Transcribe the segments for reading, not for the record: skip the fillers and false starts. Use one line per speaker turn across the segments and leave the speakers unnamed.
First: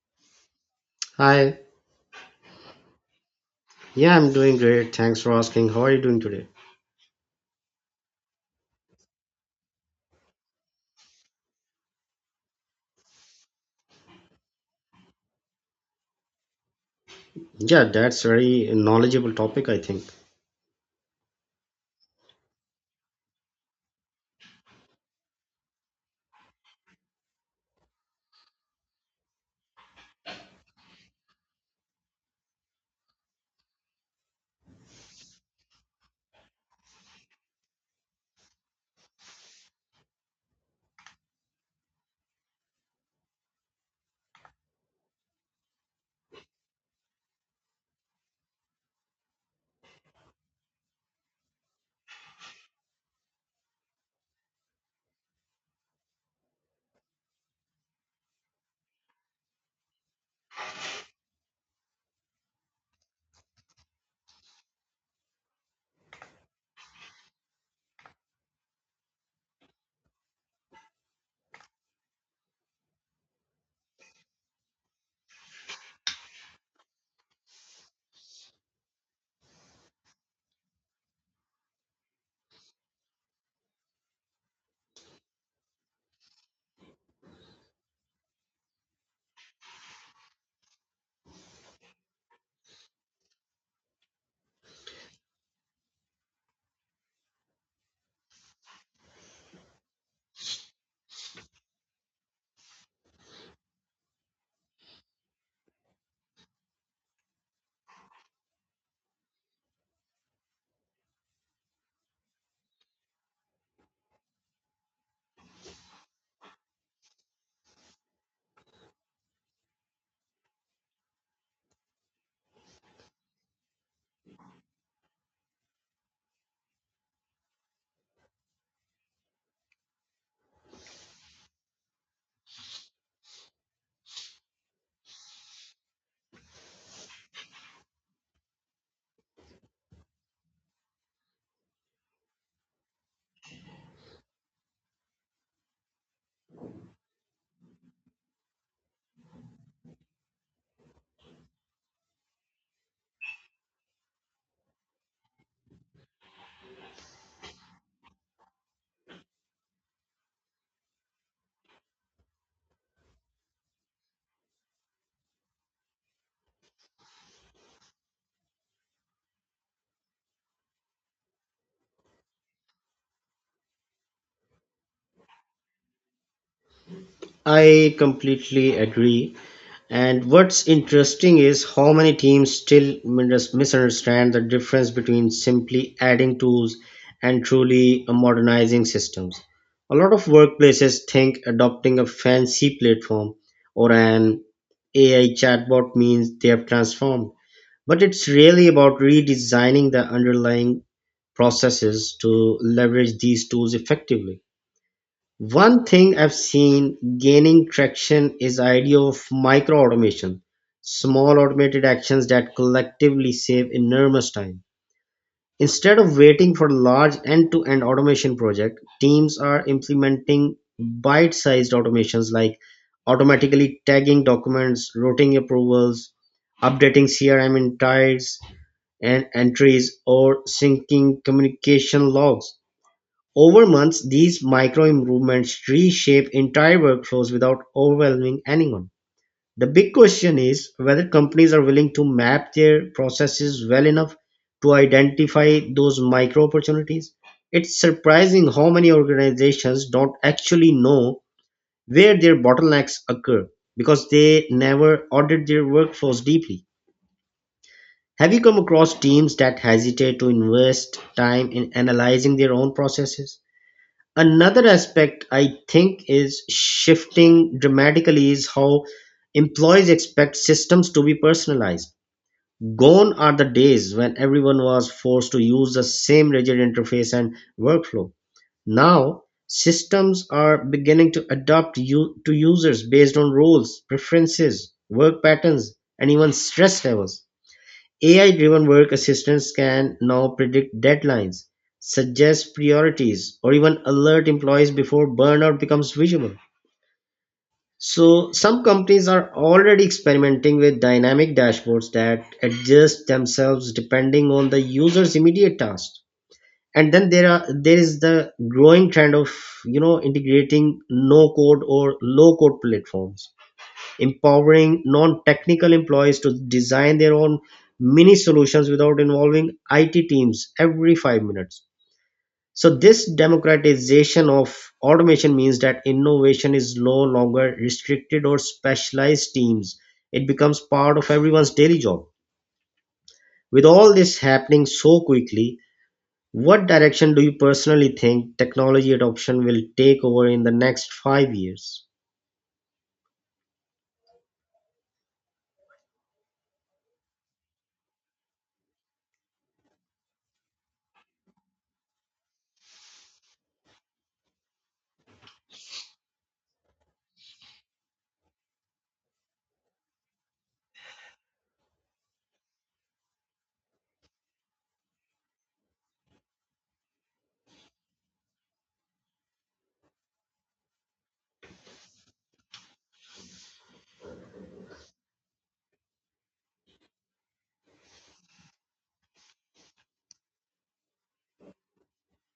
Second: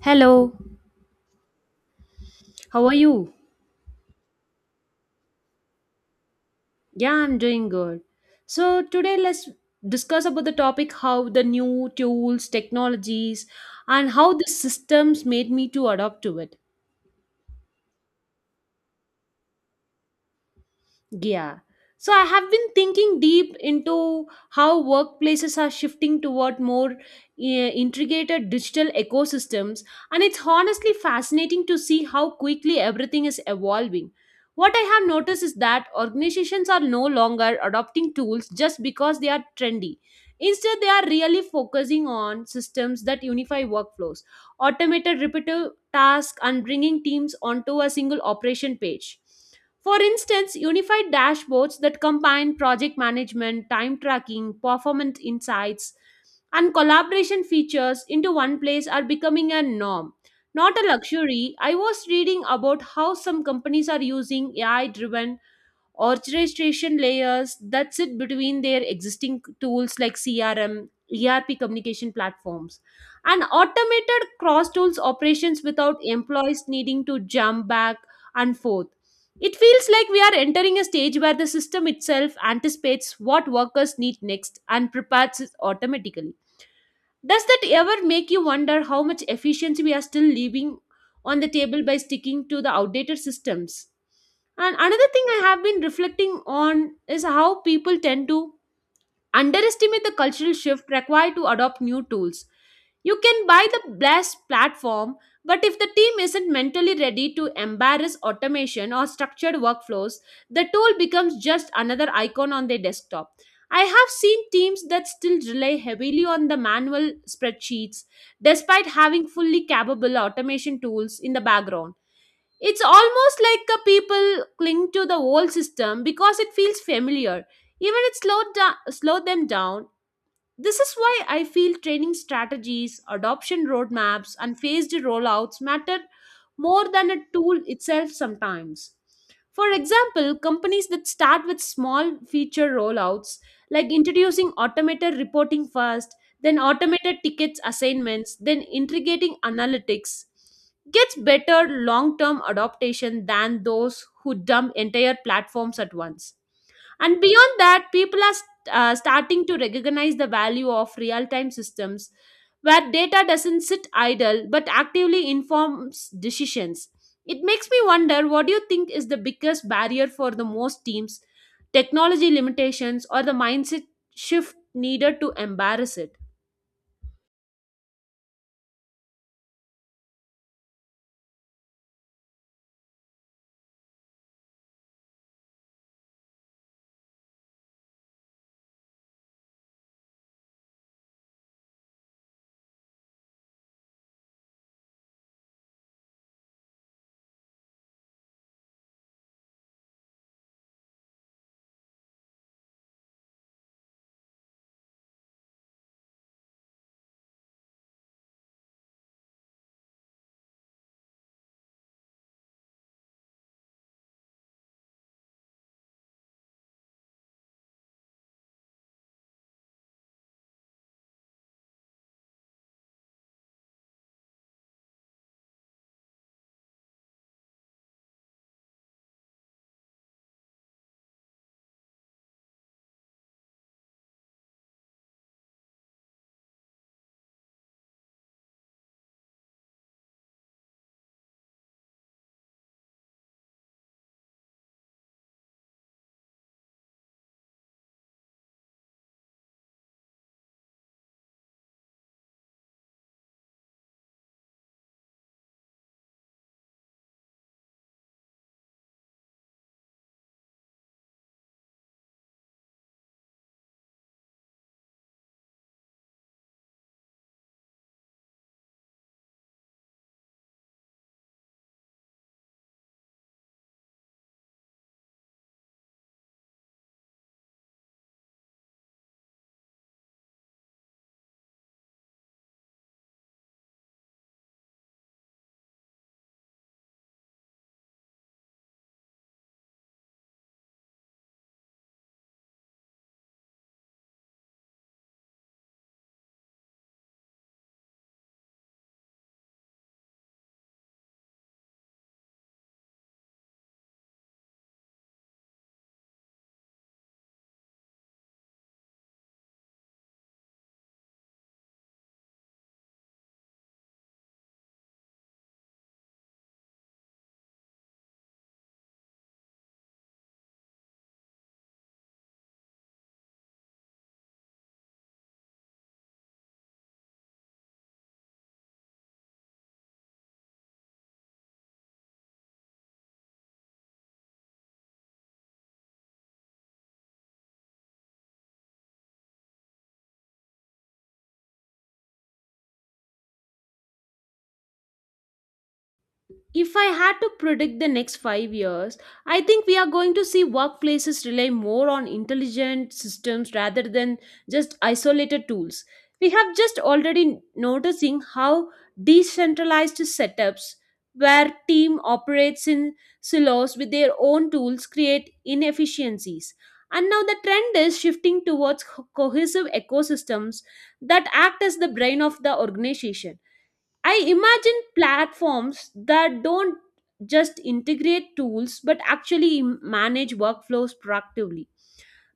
Hello,
Hi,
how are you?
yeah, I'm doing great. Thanks for asking. How are you doing today?
Yeah, I'm doing good. So, today let's discuss about the topic how the new tools, technologies, and how the systems made me to adopt to it.
Yeah, that's very knowledgeable topic, I think.
Yeah. So I have been thinking deep into how workplaces are shifting toward more integrated digital ecosystems, and it's honestly fascinating to see how quickly everything is evolving. What I have noticed is that organizations are no longer adopting tools just because they are trendy. Instead, they are really focusing on systems that unify workflows, automated repetitive tasks, and bringing teams onto a single operation page. For instance, unified dashboards that combine project management, time tracking, performance insights, and collaboration features into one place are becoming a norm, not a luxury. I was reading about how some companies are using AI driven orchestration layers that sit between their existing tools like CRM, ERP communication platforms, and automated cross tools operations without employees needing to jump back and forth. It feels like we are entering a stage where the system itself anticipates what workers need next and prepares it automatically. Does that ever make you wonder how much efficiency we are still leaving on the table by sticking to the outdated systems? And another thing I have been reflecting on is how people tend to underestimate the cultural shift required to adopt new tools. You can buy the best platform, but if the team isn't mentally ready to embrace automation or structured workflows, the tool becomes just another icon on their desktop. I have seen teams that still rely heavily on the manual spreadsheets despite having fully capable automation tools in the background. It's almost like a people cling to the old system because it feels familiar, even it slowed, slowed them down. This is why I feel training strategies, adoption roadmaps, and phased rollouts matter more than a tool itself sometimes. For example, companies that start with small feature rollouts, like introducing automated reporting first, then automated tickets assignments, then integrating analytics, gets better long term adaptation than those who dump entire platforms at once. And beyond that, people are starting to recognize the value of real time systems where data doesn't sit idle but actively informs decisions. It makes me wonder what do you think is the biggest barrier for the most teams, technology limitations, or the mindset shift needed to embrace it?
I completely agree. And what's interesting is how many teams still misunderstand the difference between simply adding tools and truly modernizing systems. A lot of workplaces think adopting a fancy platform or an AI chatbot means they have transformed. But it's really about redesigning the underlying processes to leverage these tools effectively. One thing I've seen gaining traction is the idea of micro automation, small automated actions that collectively save enormous time. Instead of waiting for large end-to-end automation project, teams are implementing bite-sized automations like automatically tagging documents, routing approvals, updating CRM insights, and entries or syncing communication logs. Over months, these micro-improvements reshape entire workflows without overwhelming anyone. The big question is whether companies are willing to map their processes well enough to identify those micro opportunities. It's surprising how many organizations don't actually know where their bottlenecks occur because they never audit their workflows deeply. Have you come across teams that hesitate to invest time in analyzing their own processes? Another aspect I think is shifting dramatically is how employees expect systems to be personalized. Gone are the days when everyone was forced to use the same rigid interface and workflow. Now, systems are beginning to adapt to users based on roles, preferences, work patterns, and even stress levels. AI driven work assistants can now predict deadlines, suggest priorities, or even alert employees before burnout becomes visible. So, some companies are already experimenting with dynamic dashboards that adjust themselves depending on the user's immediate tasks. And then there is the growing trend of integrating no code or low code platforms, empowering non-technical employees to design their own mini solutions without involving IT teams every 5 minutes. So this democratization of automation means that innovation is no longer restricted or specialized teams. It becomes part of everyone's daily job. With all this happening so quickly, what direction do you personally think technology adoption will take over in the next 5 years?
If I had to predict the next 5 years, I think we are going to see workplaces rely more on intelligent systems rather than just isolated tools. We have just already noticing how decentralized setups where team operates in silos with their own tools create inefficiencies. And now the trend is shifting towards cohesive ecosystems that act as the brain of the organization. I imagine platforms that don't just integrate tools but actually manage workflows proactively,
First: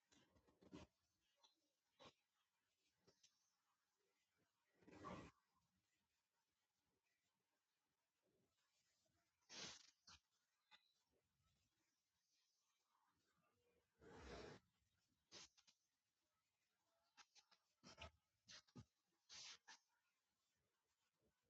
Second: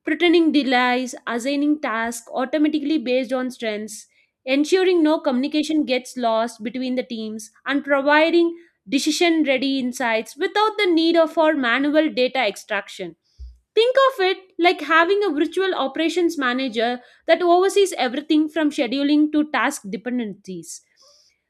pretending delays, assigning tasks automatically based on strengths, ensuring no communication gets lost between the teams, and providing decision ready insights without the need of for manual data extraction. Think of it like having a virtual operations manager that oversees everything from scheduling to task dependencies.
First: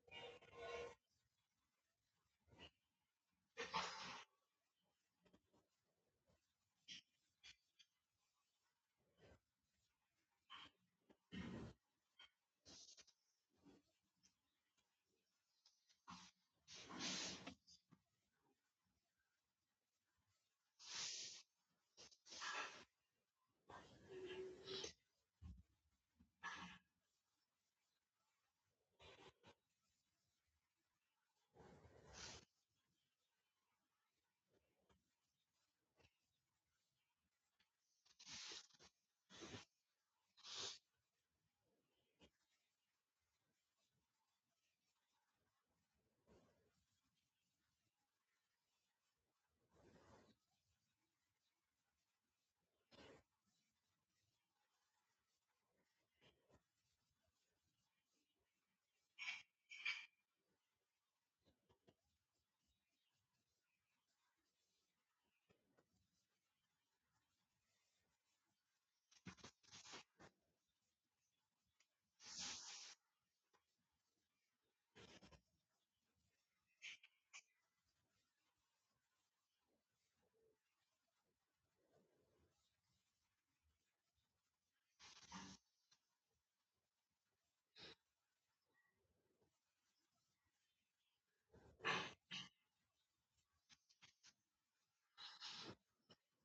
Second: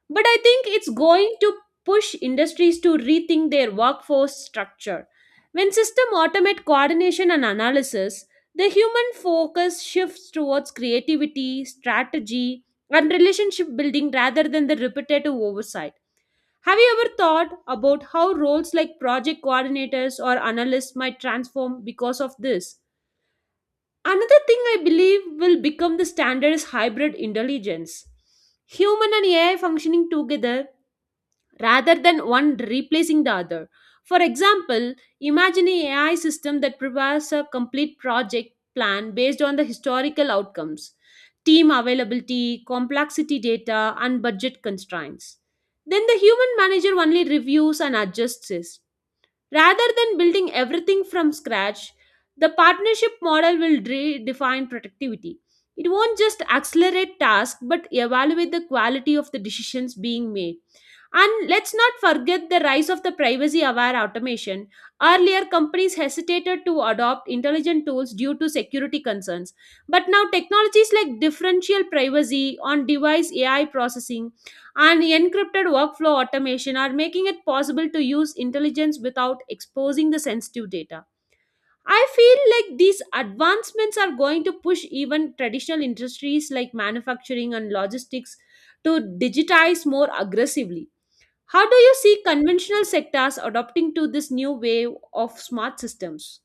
But I think it's going to push industries to rethink their workforce structure. When system automate coordination and analysis, the human focus shifts towards creativity, strategy, and relationship building rather than the repetitive oversight. Have you ever thought about how roles like project coordinators or analysts might transform because of this? Another thing I believe will become the standard is hybrid intelligence. Human and AI functioning together rather than one replacing the other. For example, imagine an AI system that prepares a complete project plan based on the historical outcomes, team availability, complexity data, and budget constraints. Then the human manager only reviews and adjusts it. Rather than building everything from scratch, the partnership model will redefine productivity. It won't just accelerate tasks but evaluate the quality of the decisions being made. And let's not forget the rise of the privacy aware automation. Earlier, companies hesitated to adopt intelligent tools due to security concerns. But now, technologies like differential privacy on device AI processing and encrypted workflow automation are making it possible to use intelligence without exposing the sensitive data. I feel like these advancements are going to push even traditional industries like manufacturing and logistics to digitize more aggressively. How do you see conventional sectors adopting to this new wave of smart systems?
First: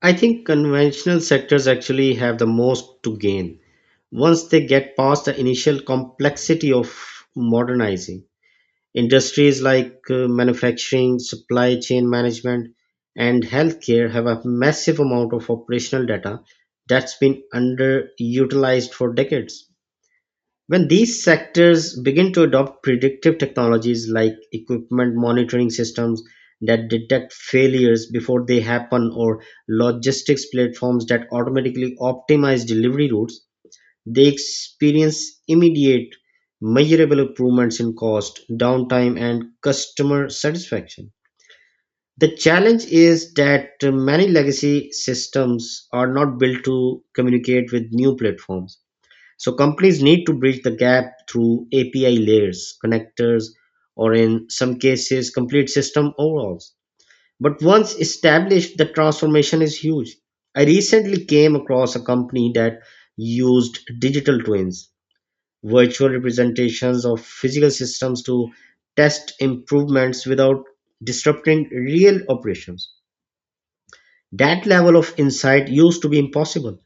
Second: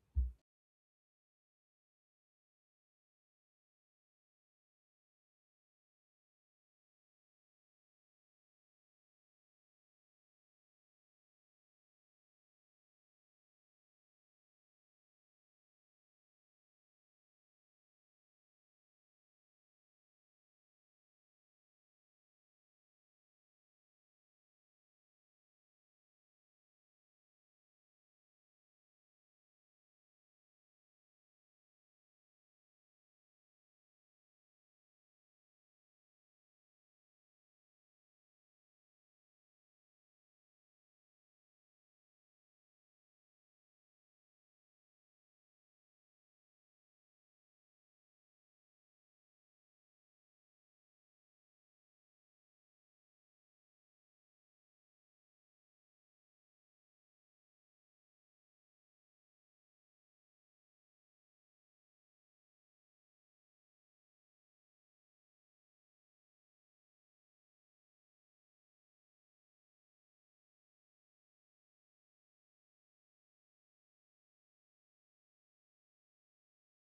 I think conventional sectors actually have the most to gain once they get past the initial complexity of modernizing. Industries like manufacturing supply chain management and healthcare have a massive amount of operational data that's been underutilized for decades. When these sectors begin to adopt predictive technologies like equipment monitoring systems that detect failures before they happen, or logistics platforms that automatically optimize delivery routes, they experience immediate, measurable improvements in cost, downtime, and customer satisfaction. The challenge is that many legacy systems are not built to communicate with new platforms. So companies need to bridge the gap through API layers, connectors, or in some cases, complete system overhauls. But once established, the transformation is huge. I recently came across a company that used digital twins, virtual representations of physical systems, to test improvements without disrupting real operations. That level of insight used to be impossible.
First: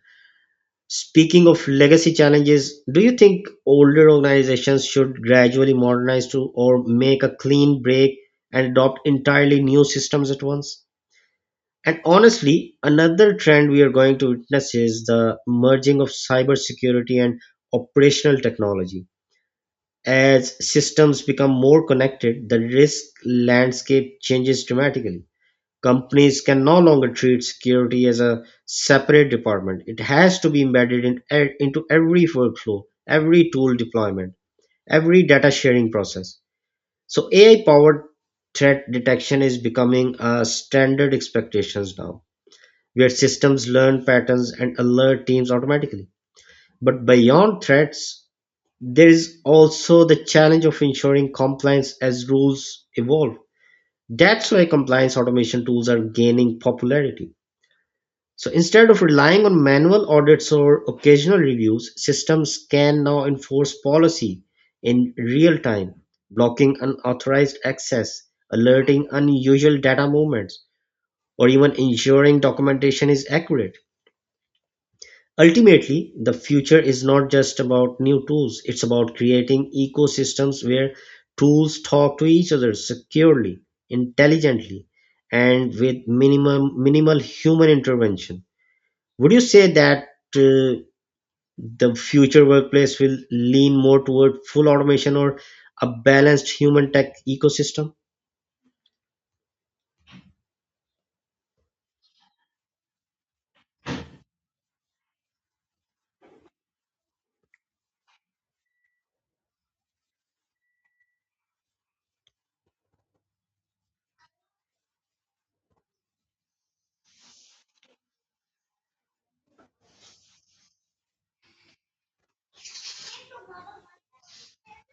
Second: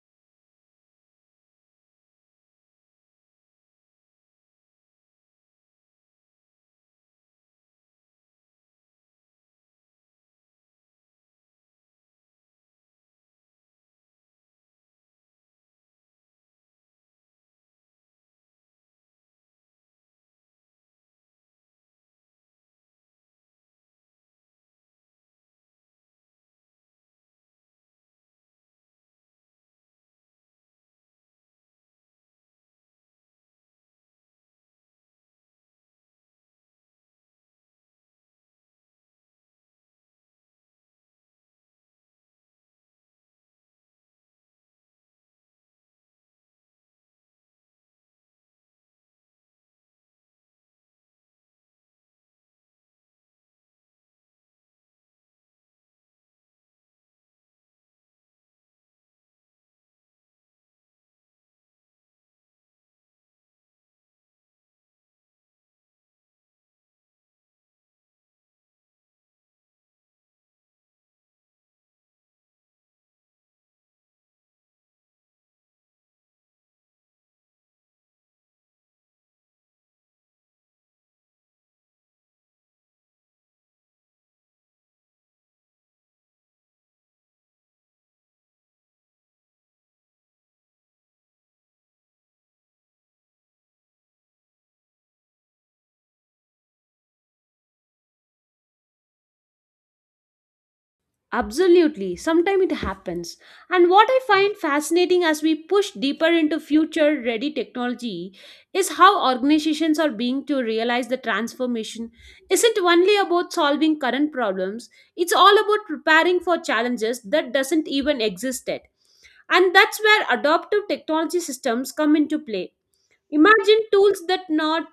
Speaking of legacy challenges, do you think older organizations should gradually modernize to, or make a clean break and adopt entirely new systems at once? And honestly, another trend we are going to witness is the merging of cybersecurity and operational technology. As systems become more connected, the risk landscape changes dramatically. Companies can no longer treat security as a separate department. It has to be embedded into every workflow, every tool deployment, every data sharing process. So AI powered threat detection is becoming a standard expectations now, where systems learn patterns and alert teams automatically. But beyond threats, there is also the challenge of ensuring compliance as rules evolve. That's why compliance automation tools are gaining popularity. So instead of relying on manual audits or occasional reviews, systems can now enforce policy in real time, blocking unauthorized access, alerting unusual data movements, or even ensuring documentation is accurate. Ultimately, the future is not just about new tools, it's about creating ecosystems where tools talk to each other securely, intelligently, and with minimum minimal human intervention. Would you say that uh, the future workplace will lean more toward full automation or a balanced human tech ecosystem?
Absolutely, sometimes it happens. And what I find fascinating as we push deeper into future ready technology is how organizations are being to realize the transformation isn't only about solving current problems, it's all about preparing for challenges that doesn't even exist yet. And that's where adaptive technology systems come into play. Imagine tools that not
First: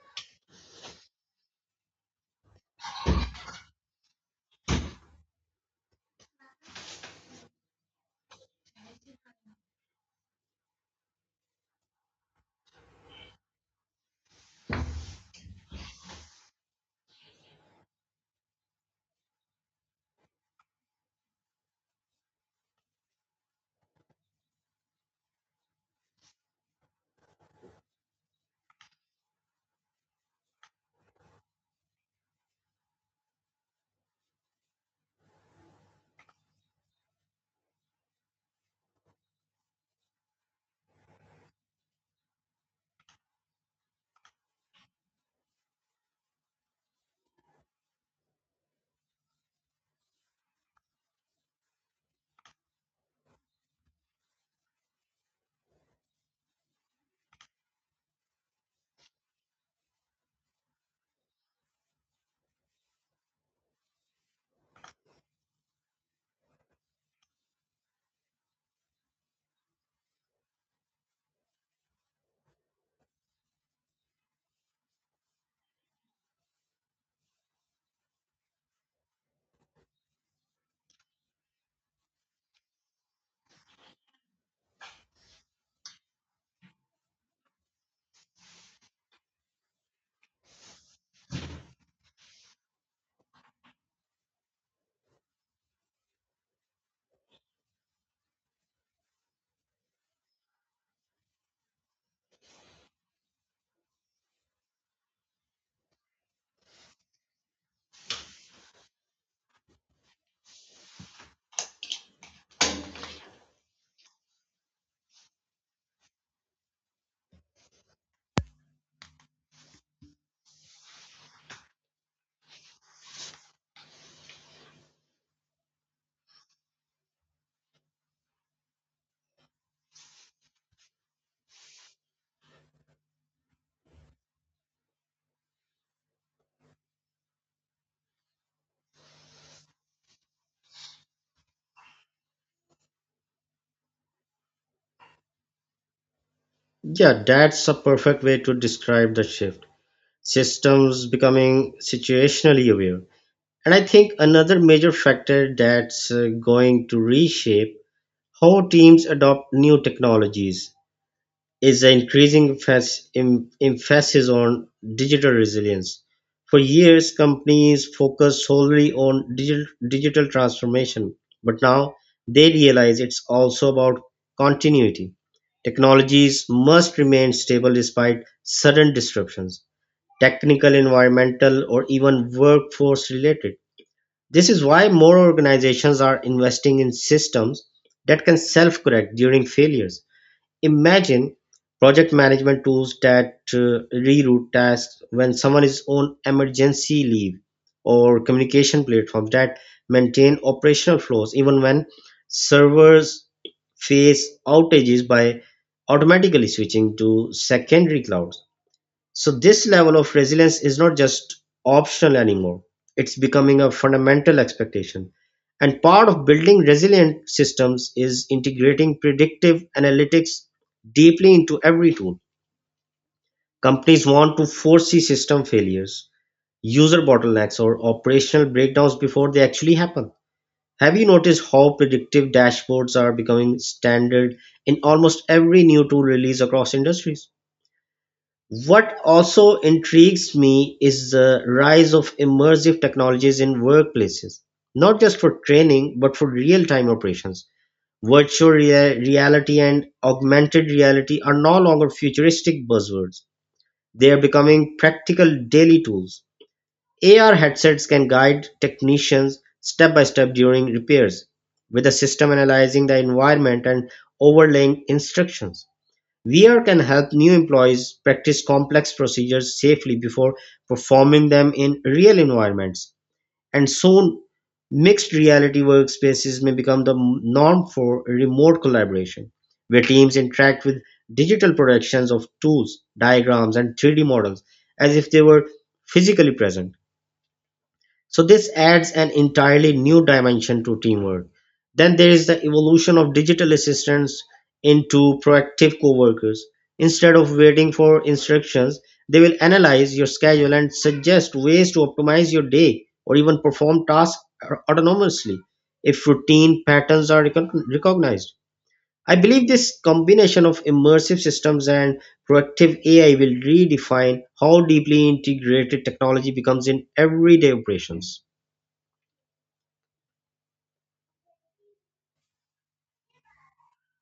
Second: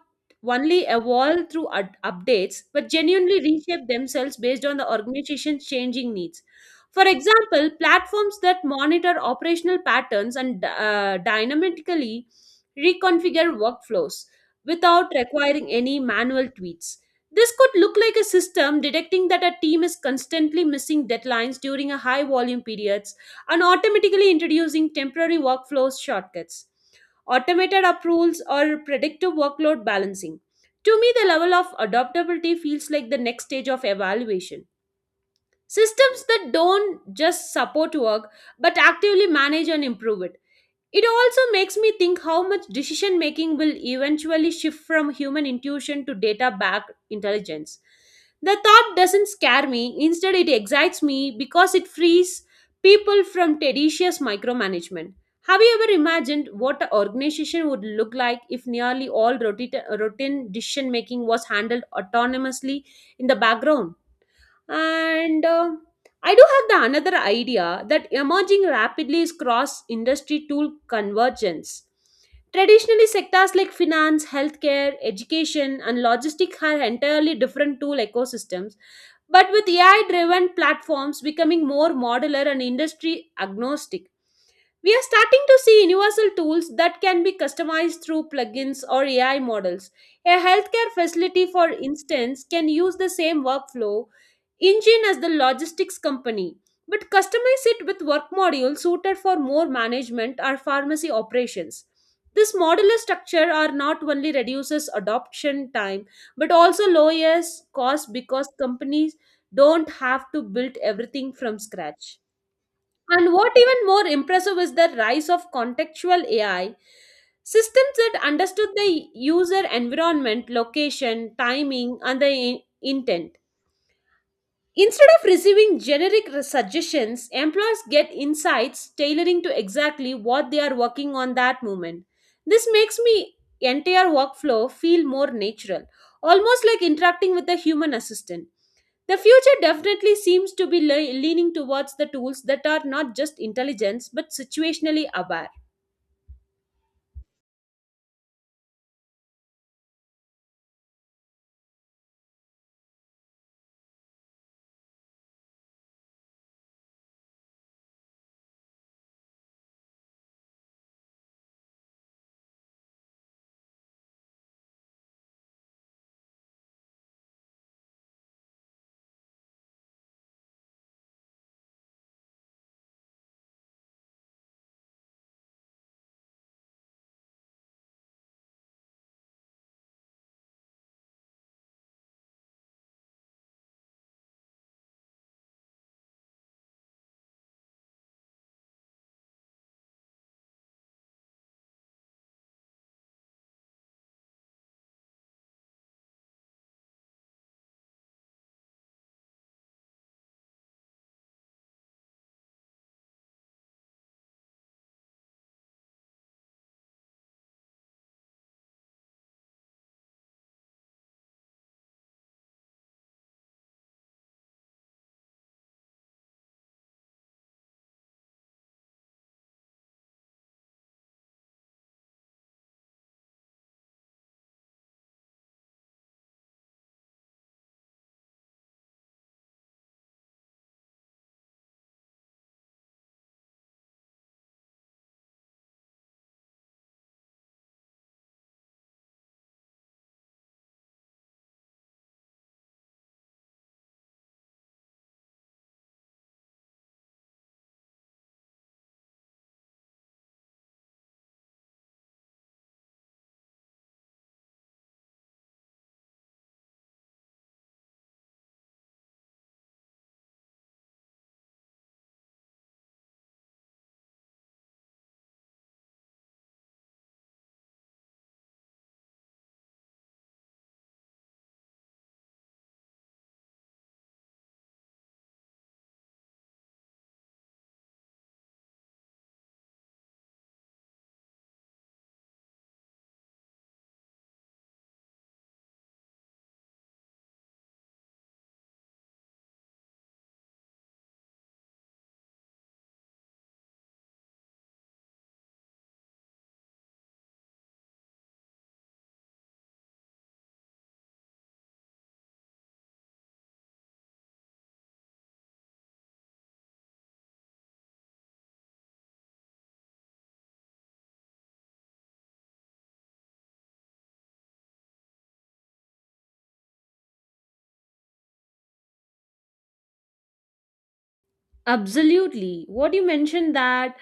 only evolve through updates but genuinely reshape themselves based on the organization's changing needs. For example, platforms that monitor operational patterns and dynamically reconfigure workflows without requiring any manual tweaks. This could look like a system detecting that a team is constantly missing deadlines during a high volume periods and automatically introducing temporary workflows shortcuts, automated approvals, or predictive workload balancing. To me, the level of adaptability feels like the next stage of evaluation. Systems that don't just support work but actively manage and improve it. It also makes me think how much decision making will eventually shift from human intuition to data backed intelligence. The thought doesn't scare me, instead, it excites me because it frees people from tedious micromanagement. Have you ever imagined what an organization would look like if nearly all routine decision making was handled autonomously in the background? And I do have the another idea that emerging rapidly is cross industry tool convergence. Traditionally, sectors like finance, healthcare, education, and logistics had entirely different tool ecosystems, but with AI driven platforms becoming more modular and industry agnostic, we are starting to see universal tools that can be customized through plugins or AI models. A healthcare facility, for instance, can use the same workflow engine as the logistics company, but customize it with work modules suited for more management or pharmacy operations. This modular structure are not only reduces adoption time but also lowers cost because companies don't have to build everything from scratch. And what even more impressive is the rise of contextual AI systems that understood the user environment, location, timing, and the intent. Instead of receiving generic suggestions, employers get insights tailoring to exactly what they are working on that moment. This makes me entire workflow feel more natural, almost like interacting with a human assistant. The future definitely seems to be leaning towards the tools that are not just intelligence but situationally aware.
Yeah, that's a perfect way to describe the shift. Systems becoming situationally aware. And I think another major factor that's going to reshape how teams adopt new technologies is the increasing emphasis on digital resilience. For years, companies focused solely on digital transformation, but now they realize it's also about continuity. Technologies must remain stable despite sudden disruptions, technical, environmental, or even workforce related. This is why more organizations are investing in systems that can self correct during failures. Imagine project management tools that reroute tasks when someone is on emergency leave, or communication platforms that maintain operational flows even when servers face outages by automatically switching to secondary clouds. So this level of resilience is not just optional anymore. It's becoming a fundamental expectation. And part of building resilient systems is integrating predictive analytics deeply into every tool. Companies want to foresee system failures, user bottlenecks, or operational breakdowns before they actually happen. Have you noticed how predictive dashboards are becoming standard in almost every new tool release across industries? What also intrigues me is the rise of immersive technologies in workplaces, not just for training, but for real time operations. Virtual reality and augmented reality are no longer futuristic buzzwords, they are becoming practical daily tools. AR headsets can guide technicians step by step during repairs, with the system analyzing the environment and overlaying instructions. VR can help new employees practice complex procedures safely before performing them in real environments, and soon mixed reality workspaces may become the norm for remote collaboration, where teams interact with digital productions of tools, diagrams, and 3D models as if they were physically present. So this adds an entirely new dimension to teamwork. Then there is the evolution of digital assistants into proactive coworkers. Instead of waiting for instructions, they will analyze your schedule and suggest ways to optimize your day or even perform tasks autonomously if routine patterns are recognized. I believe this combination of immersive systems and proactive AI will redefine how deeply integrated technology becomes in everyday operations.
Absolutely. What you mentioned that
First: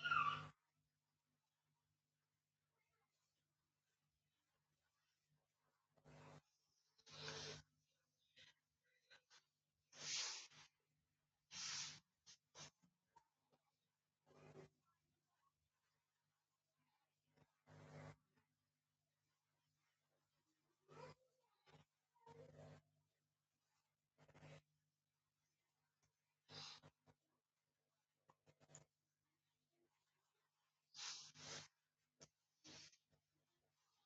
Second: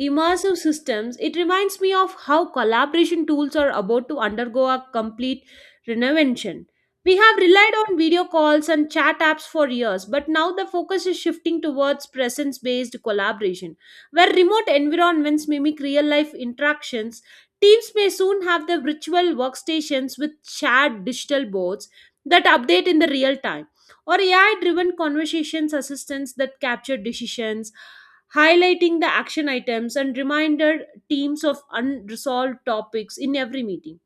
immersive systems, it reminds me of how collaboration tools are about to undergo a complete reinvention. We have relied on video calls and chat apps for years, but now the focus is shifting towards presence based collaboration, where remote environments mimic real life interactions. Teams may soon have the virtual workstations with shared digital boards that update in the real time, or AI driven conversations assistants that capture decisions, highlighting the action items and reminder teams of unresolved topics in every meeting.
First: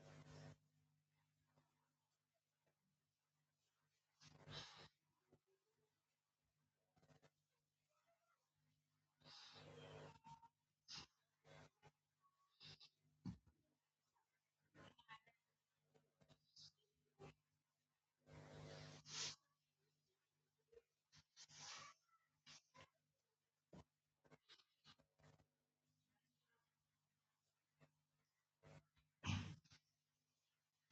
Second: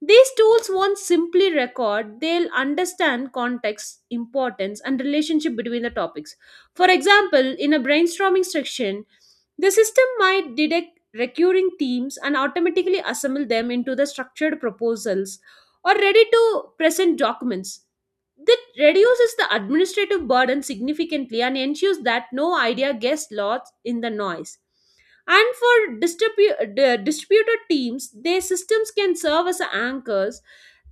These tools won't simply record, they'll understand context, importance, and relationship between the topics. For example, in a brainstorming section, the system might detect recurring themes and automatically assemble them into the structured proposals or ready to present documents. That reduces the administrative burden significantly and ensures that no idea gets lost in the noise. And for distributed teams, their systems can serve as anchors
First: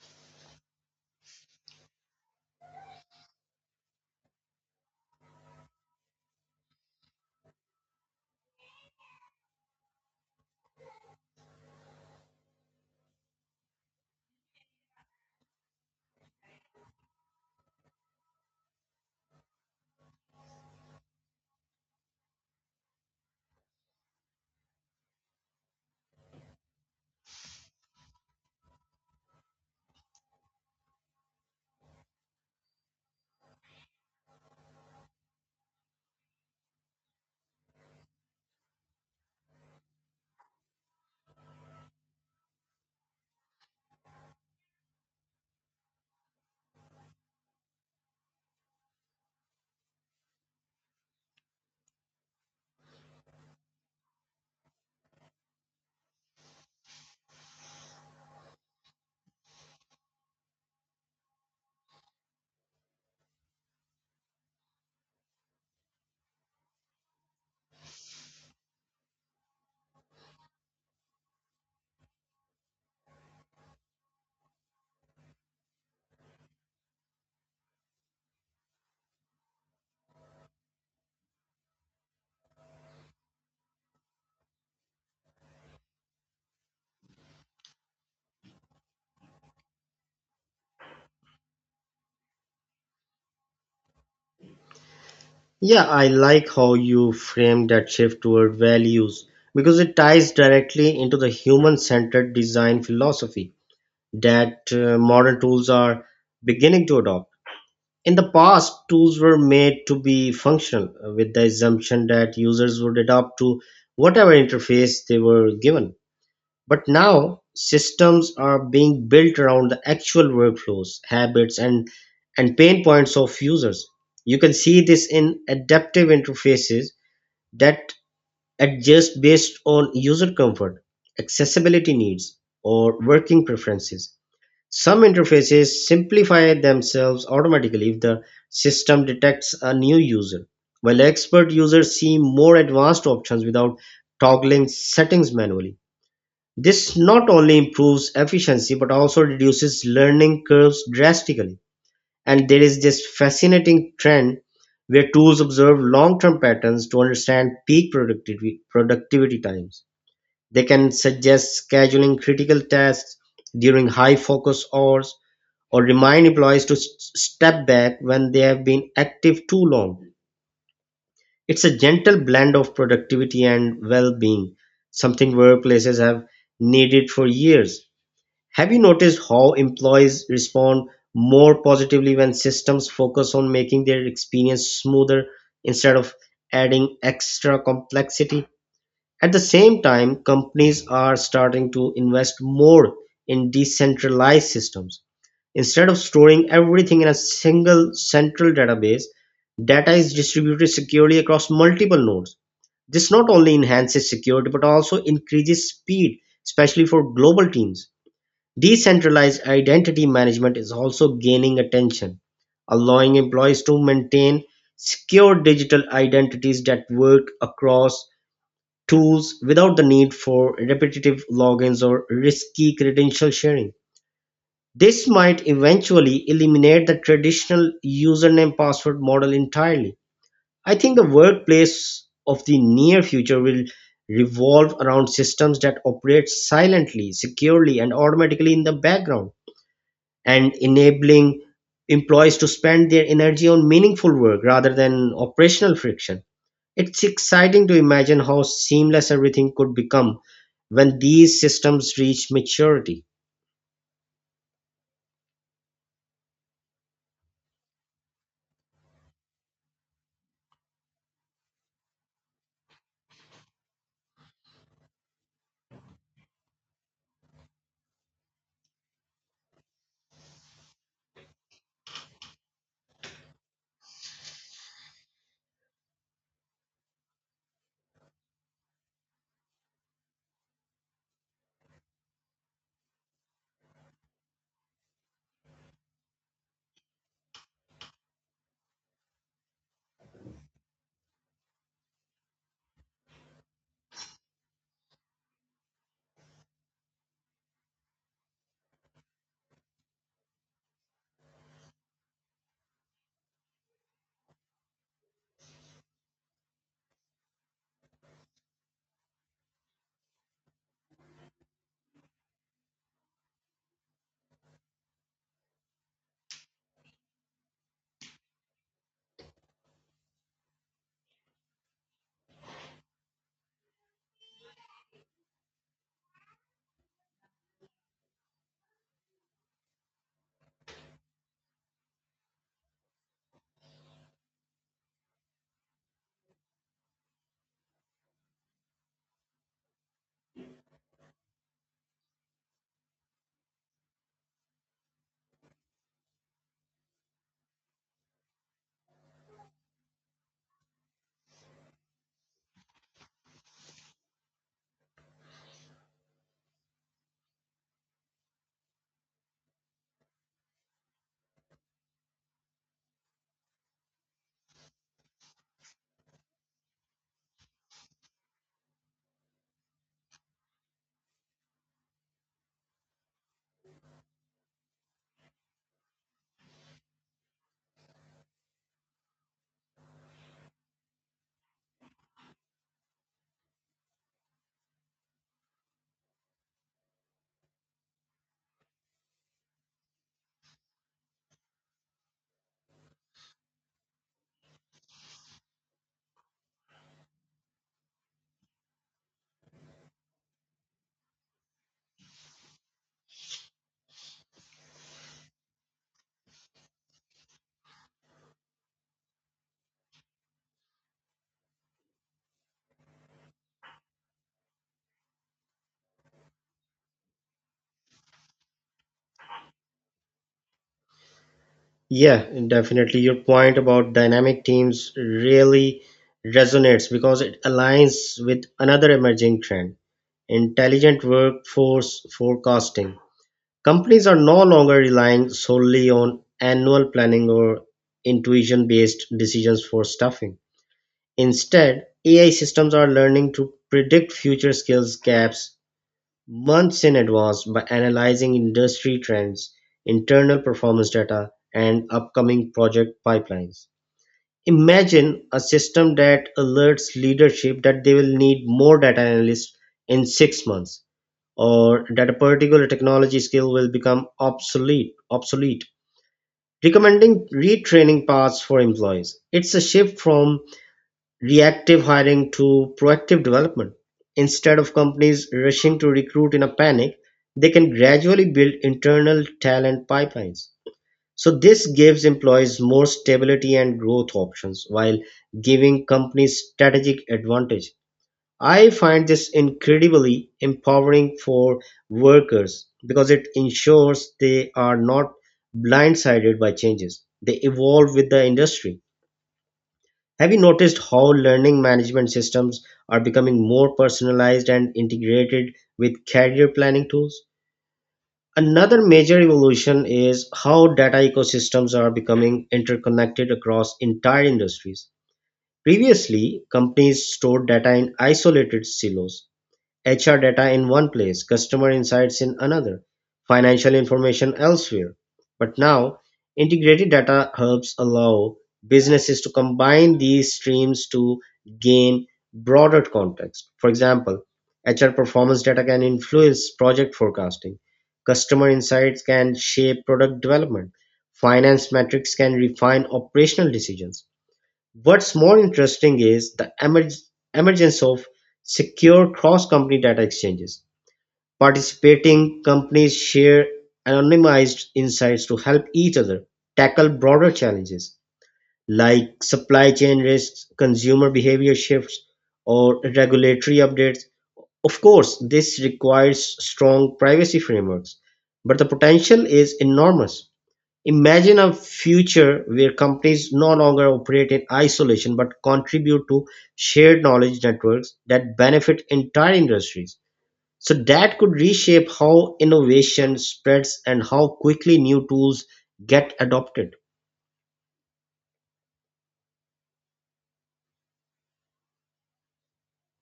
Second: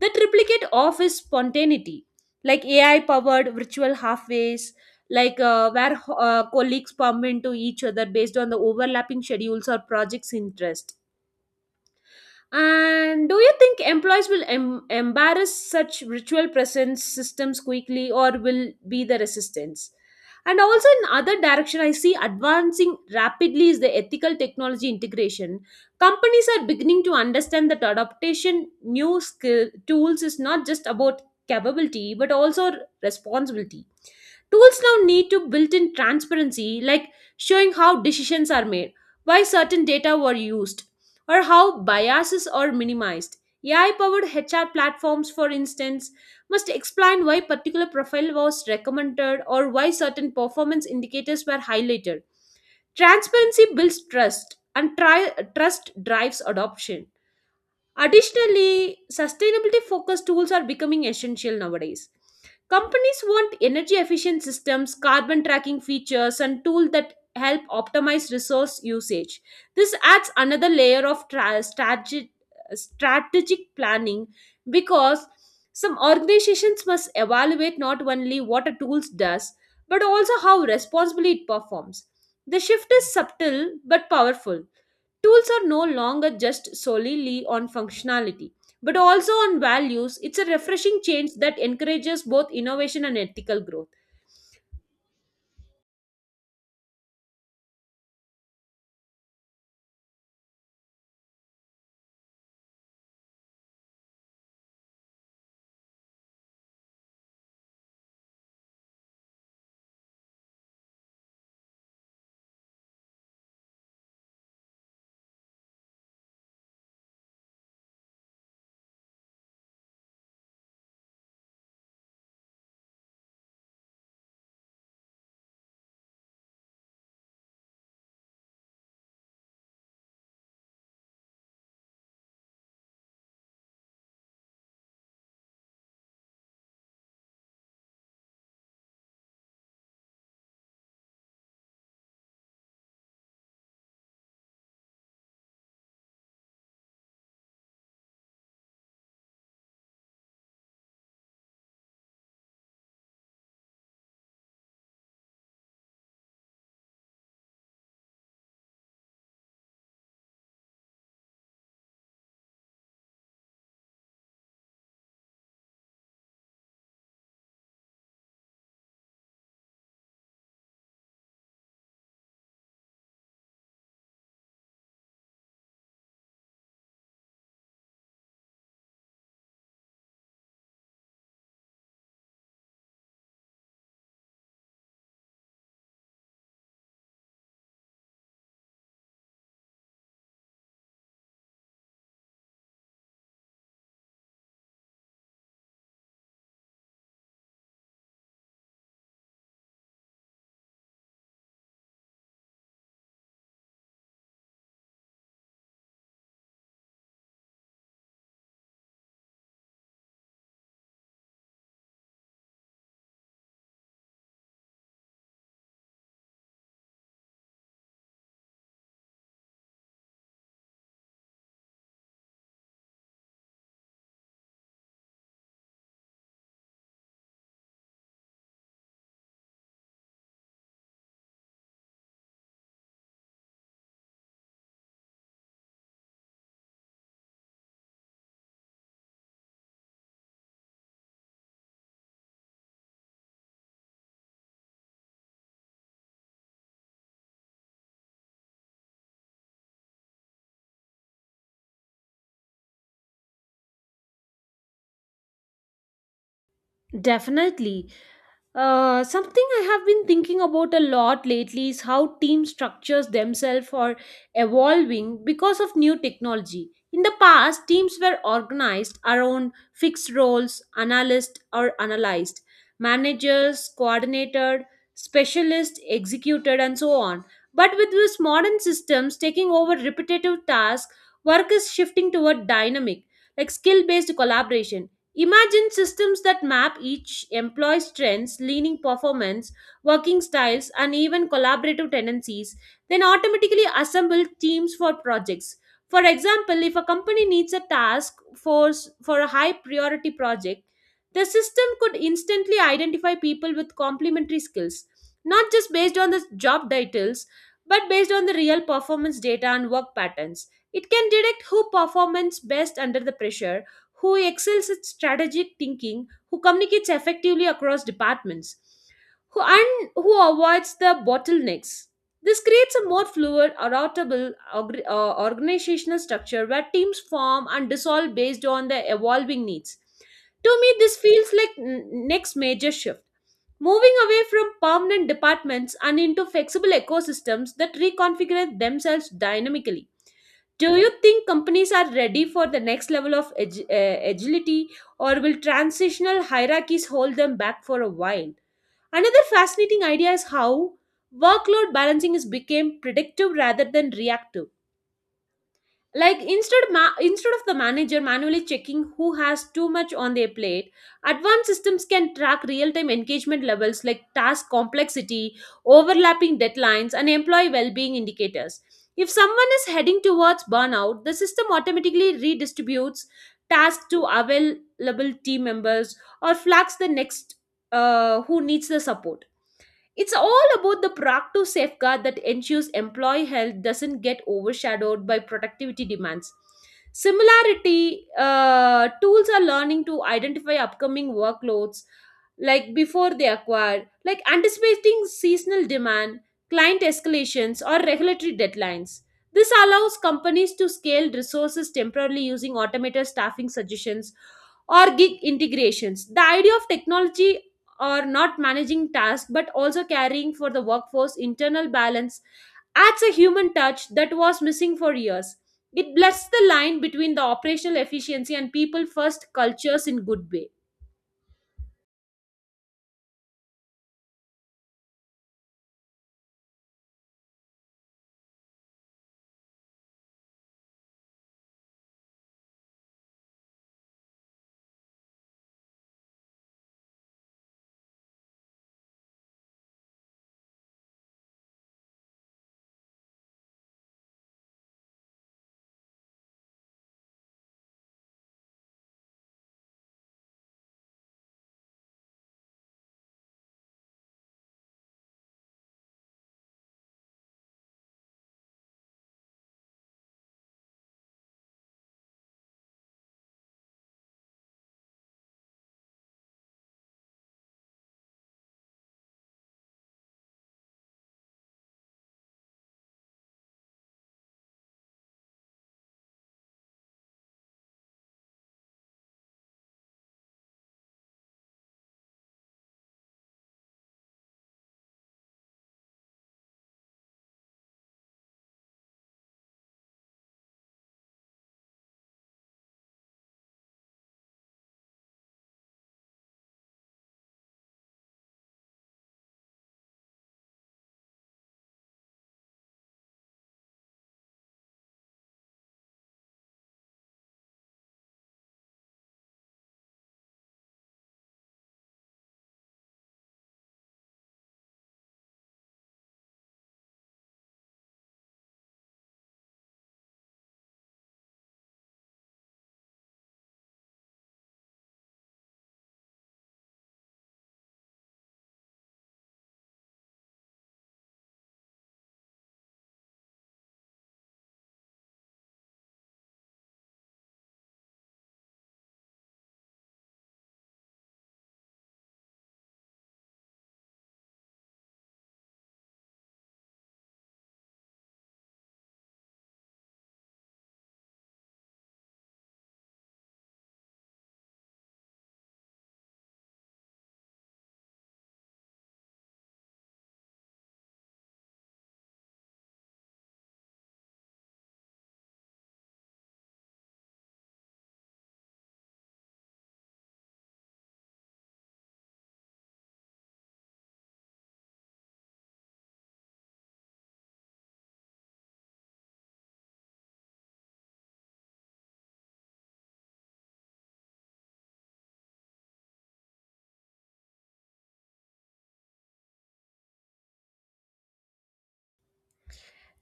that replicate office spontaneity, like AI powered virtual halfways, where colleagues bump into each other based on the overlapping schedules or projects' interest. And do you think employees will embarrass such ritual presence systems quickly or will be the resistance? And also in other direction, I see advancing rapidly is the ethical technology integration. Companies are beginning to understand that adaptation new skill tools is not just about capability but also responsibility. Tools now need to built in transparency, like showing how decisions are made, why certain data were used, or how biases are minimized. AI powered HR platforms, for instance, must explain why particular profile was recommended or why certain performance indicators were highlighted. Transparency builds trust, and trust drives adoption. Additionally, sustainability focused tools are becoming essential nowadays. Companies want energy efficient systems, carbon tracking features, and tools that help optimize resource usage. This adds another layer of strategic planning because some organizations must evaluate not only what a tool does but also how responsibly it performs. The shift is subtle but powerful. Tools are no longer just solely on functionality, but also on values. It's a refreshing change that encourages both innovation and ethical growth.
Yeah, I like how you frame that shift toward values because it ties directly into the human centered design philosophy that modern tools are beginning to adopt. In the past, tools were made to be functional, with the assumption that users would adapt to whatever interface they were given. But now systems are being built around the actual workflows, habits, and pain points of users. You can see this in adaptive interfaces that adjust based on user comfort, accessibility needs, or working preferences. Some interfaces simplify themselves automatically if the system detects a new user, while expert users see more advanced options without toggling settings manually. This not only improves efficiency but also reduces learning curves drastically. And there is this fascinating trend where tools observe long term patterns to understand peak productivity times. They can suggest scheduling critical tasks during high focus hours or remind employees to step back when they have been active too long. It's a gentle blend of productivity and well being, something workplaces have needed for years. Have you noticed how employees respond more positively when systems focus on making their experience smoother instead of adding extra complexity? At the same time, companies are starting to invest more in decentralized systems. Instead of storing everything in a single central database, data is distributed securely across multiple nodes. This not only enhances security but also increases speed, especially for global teams. Decentralized identity management is also gaining attention, allowing employees to maintain secure digital identities that work across tools without the need for repetitive logins or risky credential sharing. This might eventually eliminate the traditional username password model entirely. I think the workplace of the near future will revolve around systems that operate silently, securely, and automatically in the background, and enabling employees to spend their energy on meaningful work rather than operational friction. It's exciting to imagine how seamless everything could become when these systems reach maturity.
Definitely. Something I have been thinking about a lot lately is how team structures themselves are evolving because of new technology. In the past, teams were organized around fixed roles: analyst or analyzed, managers, coordinator, specialist, executed, and so on. But with these modern systems taking over repetitive tasks, work is shifting toward dynamic, like skill based collaboration. Imagine systems that map each employee's strengths, leaning performance, working styles, and even collaborative tendencies, then automatically assemble teams for projects. For example, if a company needs a task force for a high priority project, the system could instantly identify people with complementary skills, not just based on the job titles, but based on the real performance data and work patterns. It can detect who performs best under the pressure, who excels at strategic thinking, who communicates effectively across departments, who and who avoids the bottlenecks. This creates a more fluid, adaptable organizational structure where teams form and dissolve based on their evolving needs. To me, this feels like n- next major shift. Moving away from permanent departments and into flexible ecosystems that reconfigure themselves dynamically. Do you think companies are ready for the next level of agility, or will transitional hierarchies hold them back for a while? Another fascinating idea is how workload balancing is became predictive rather than reactive, like instead of the manager manually checking who has too much on their plate, advanced systems can track real time engagement levels like task complexity, overlapping deadlines, and employee well being indicators. If someone is heading towards burnout, the system automatically redistributes tasks to available team members or flags the next who needs the support. It's all about the proactive safeguard that ensures employee health doesn't get overshadowed by productivity demands. Similarity, tools are learning to identify upcoming workloads, like before they acquire, like anticipating seasonal demand, client escalations, or regulatory deadlines. This allows companies to scale resources temporarily using automated staffing suggestions or gig integrations. The idea of technology or not managing tasks but also caring for the workforce internal balance adds a human touch that was missing for years. It blurs the line between the operational efficiency and people first cultures in good way.
Yeah, definitely. Your point about dynamic teams really resonates because it aligns with another emerging trend, intelligent workforce forecasting. Companies are no longer relying solely on annual planning or intuition based decisions for staffing. Instead, AI systems are learning to predict future skills gaps months in advance by analyzing industry trends, internal performance data, and upcoming project pipelines. Imagine a system that alerts leadership that they will need more data analysts in 6 months, or that a particular technology skill will become obsolete, recommending retraining paths for employees. It's a shift from reactive hiring to proactive development. Instead of companies rushing to recruit in a panic, they can gradually build internal talent pipelines. So this gives employees more stability and growth options while giving companies strategic advantage. I find this incredibly empowering for workers because it ensures they are not blindsided by changes. They evolve with the industry. Have you noticed how learning management systems are becoming more personalized and integrated with career planning tools? Another major evolution is how data ecosystems are becoming interconnected across entire industries. Previously, companies stored data in isolated silos, HR data in one place, customer insights in another, financial information elsewhere. But now, integrated data hubs allow businesses to combine these streams to gain broader context. For example, HR performance data can influence project forecasting, customer insights can shape product development, finance metrics can refine operational decisions. What's more interesting is the emergence of secure cross-company data exchanges. Participating companies share anonymized insights to help each other tackle broader challenges like supply chain risks, consumer behavior shifts, or regulatory updates. Of course, this requires strong privacy frameworks, but the potential is enormous. Imagine a future where companies no longer operate in isolation but contribute to shared knowledge networks that benefit entire industries. So, that could reshape how innovation spreads and how quickly new tools get adopted.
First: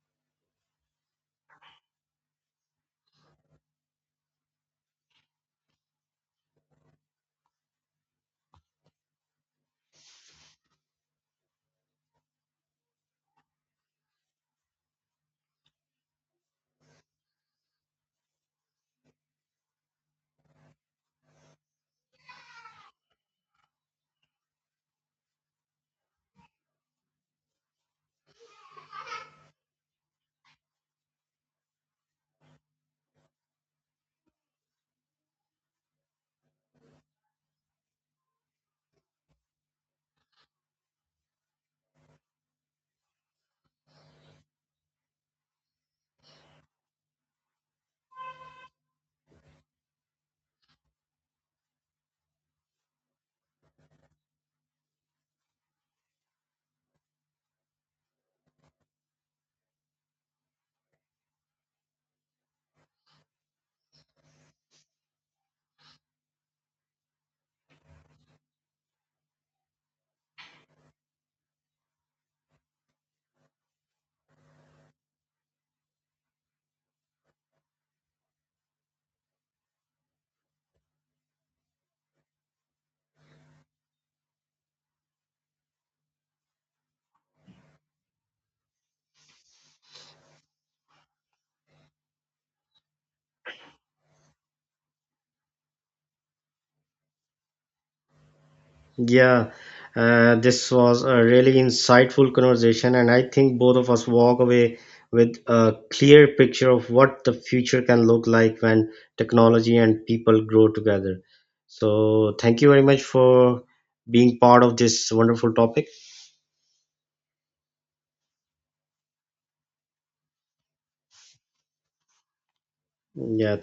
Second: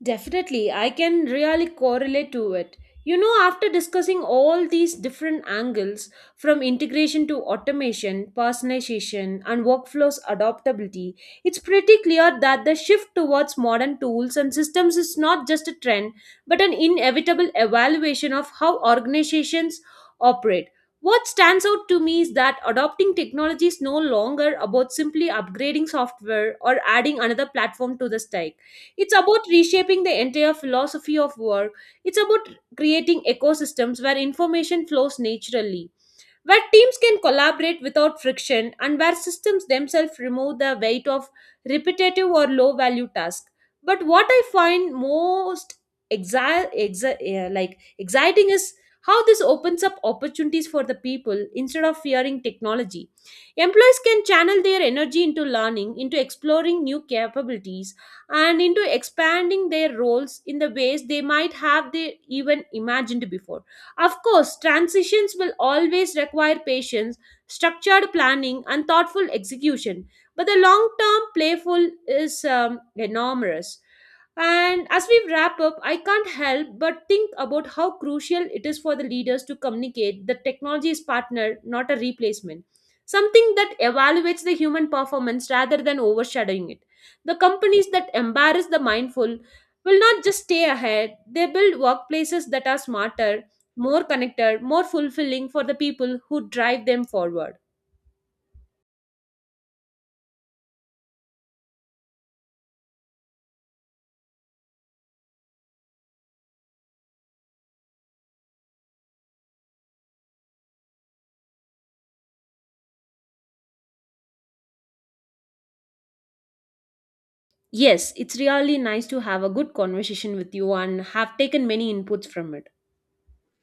Definitely, I can really correlate to it. You know, after discussing all these different angles, from integration to automation, personalization, and workflows adaptability, it's pretty clear that the shift towards modern tools and systems is not just a trend but an inevitable evaluation of how organizations operate. What stands out to me is that adopting technology is no longer about simply upgrading software or adding another platform to the stack. It's about reshaping the entire philosophy of work. It's about creating ecosystems where information flows naturally, where teams can collaborate without friction, and where systems themselves remove the weight of repetitive or low value tasks. But what I find most like exciting is how this opens up opportunities for the people instead of fearing technology. Employees can channel their energy into learning, into exploring new capabilities, and into expanding their roles in the ways they might have they even imagined before. Of course, transitions will always require patience, structured planning, and thoughtful execution. But the long term playful is enormous. And as we wrap up, I can't help but think about how crucial it is for the leaders to communicate that technology is partner, not a replacement. Something that evaluates the human performance rather than overshadowing it. The companies that embarrass the mindful will not just stay ahead, they build workplaces that are smarter, more connected, more fulfilling for the people who drive them forward.
Yeah, this was a really insightful conversation, and I think both of us walk away with a clear picture of what the future can look like when technology and people grow together. So, thank you very much for being part of this wonderful topic.
Yes, it's really nice to have a good conversation with you and have taken many inputs from it.
Yeah,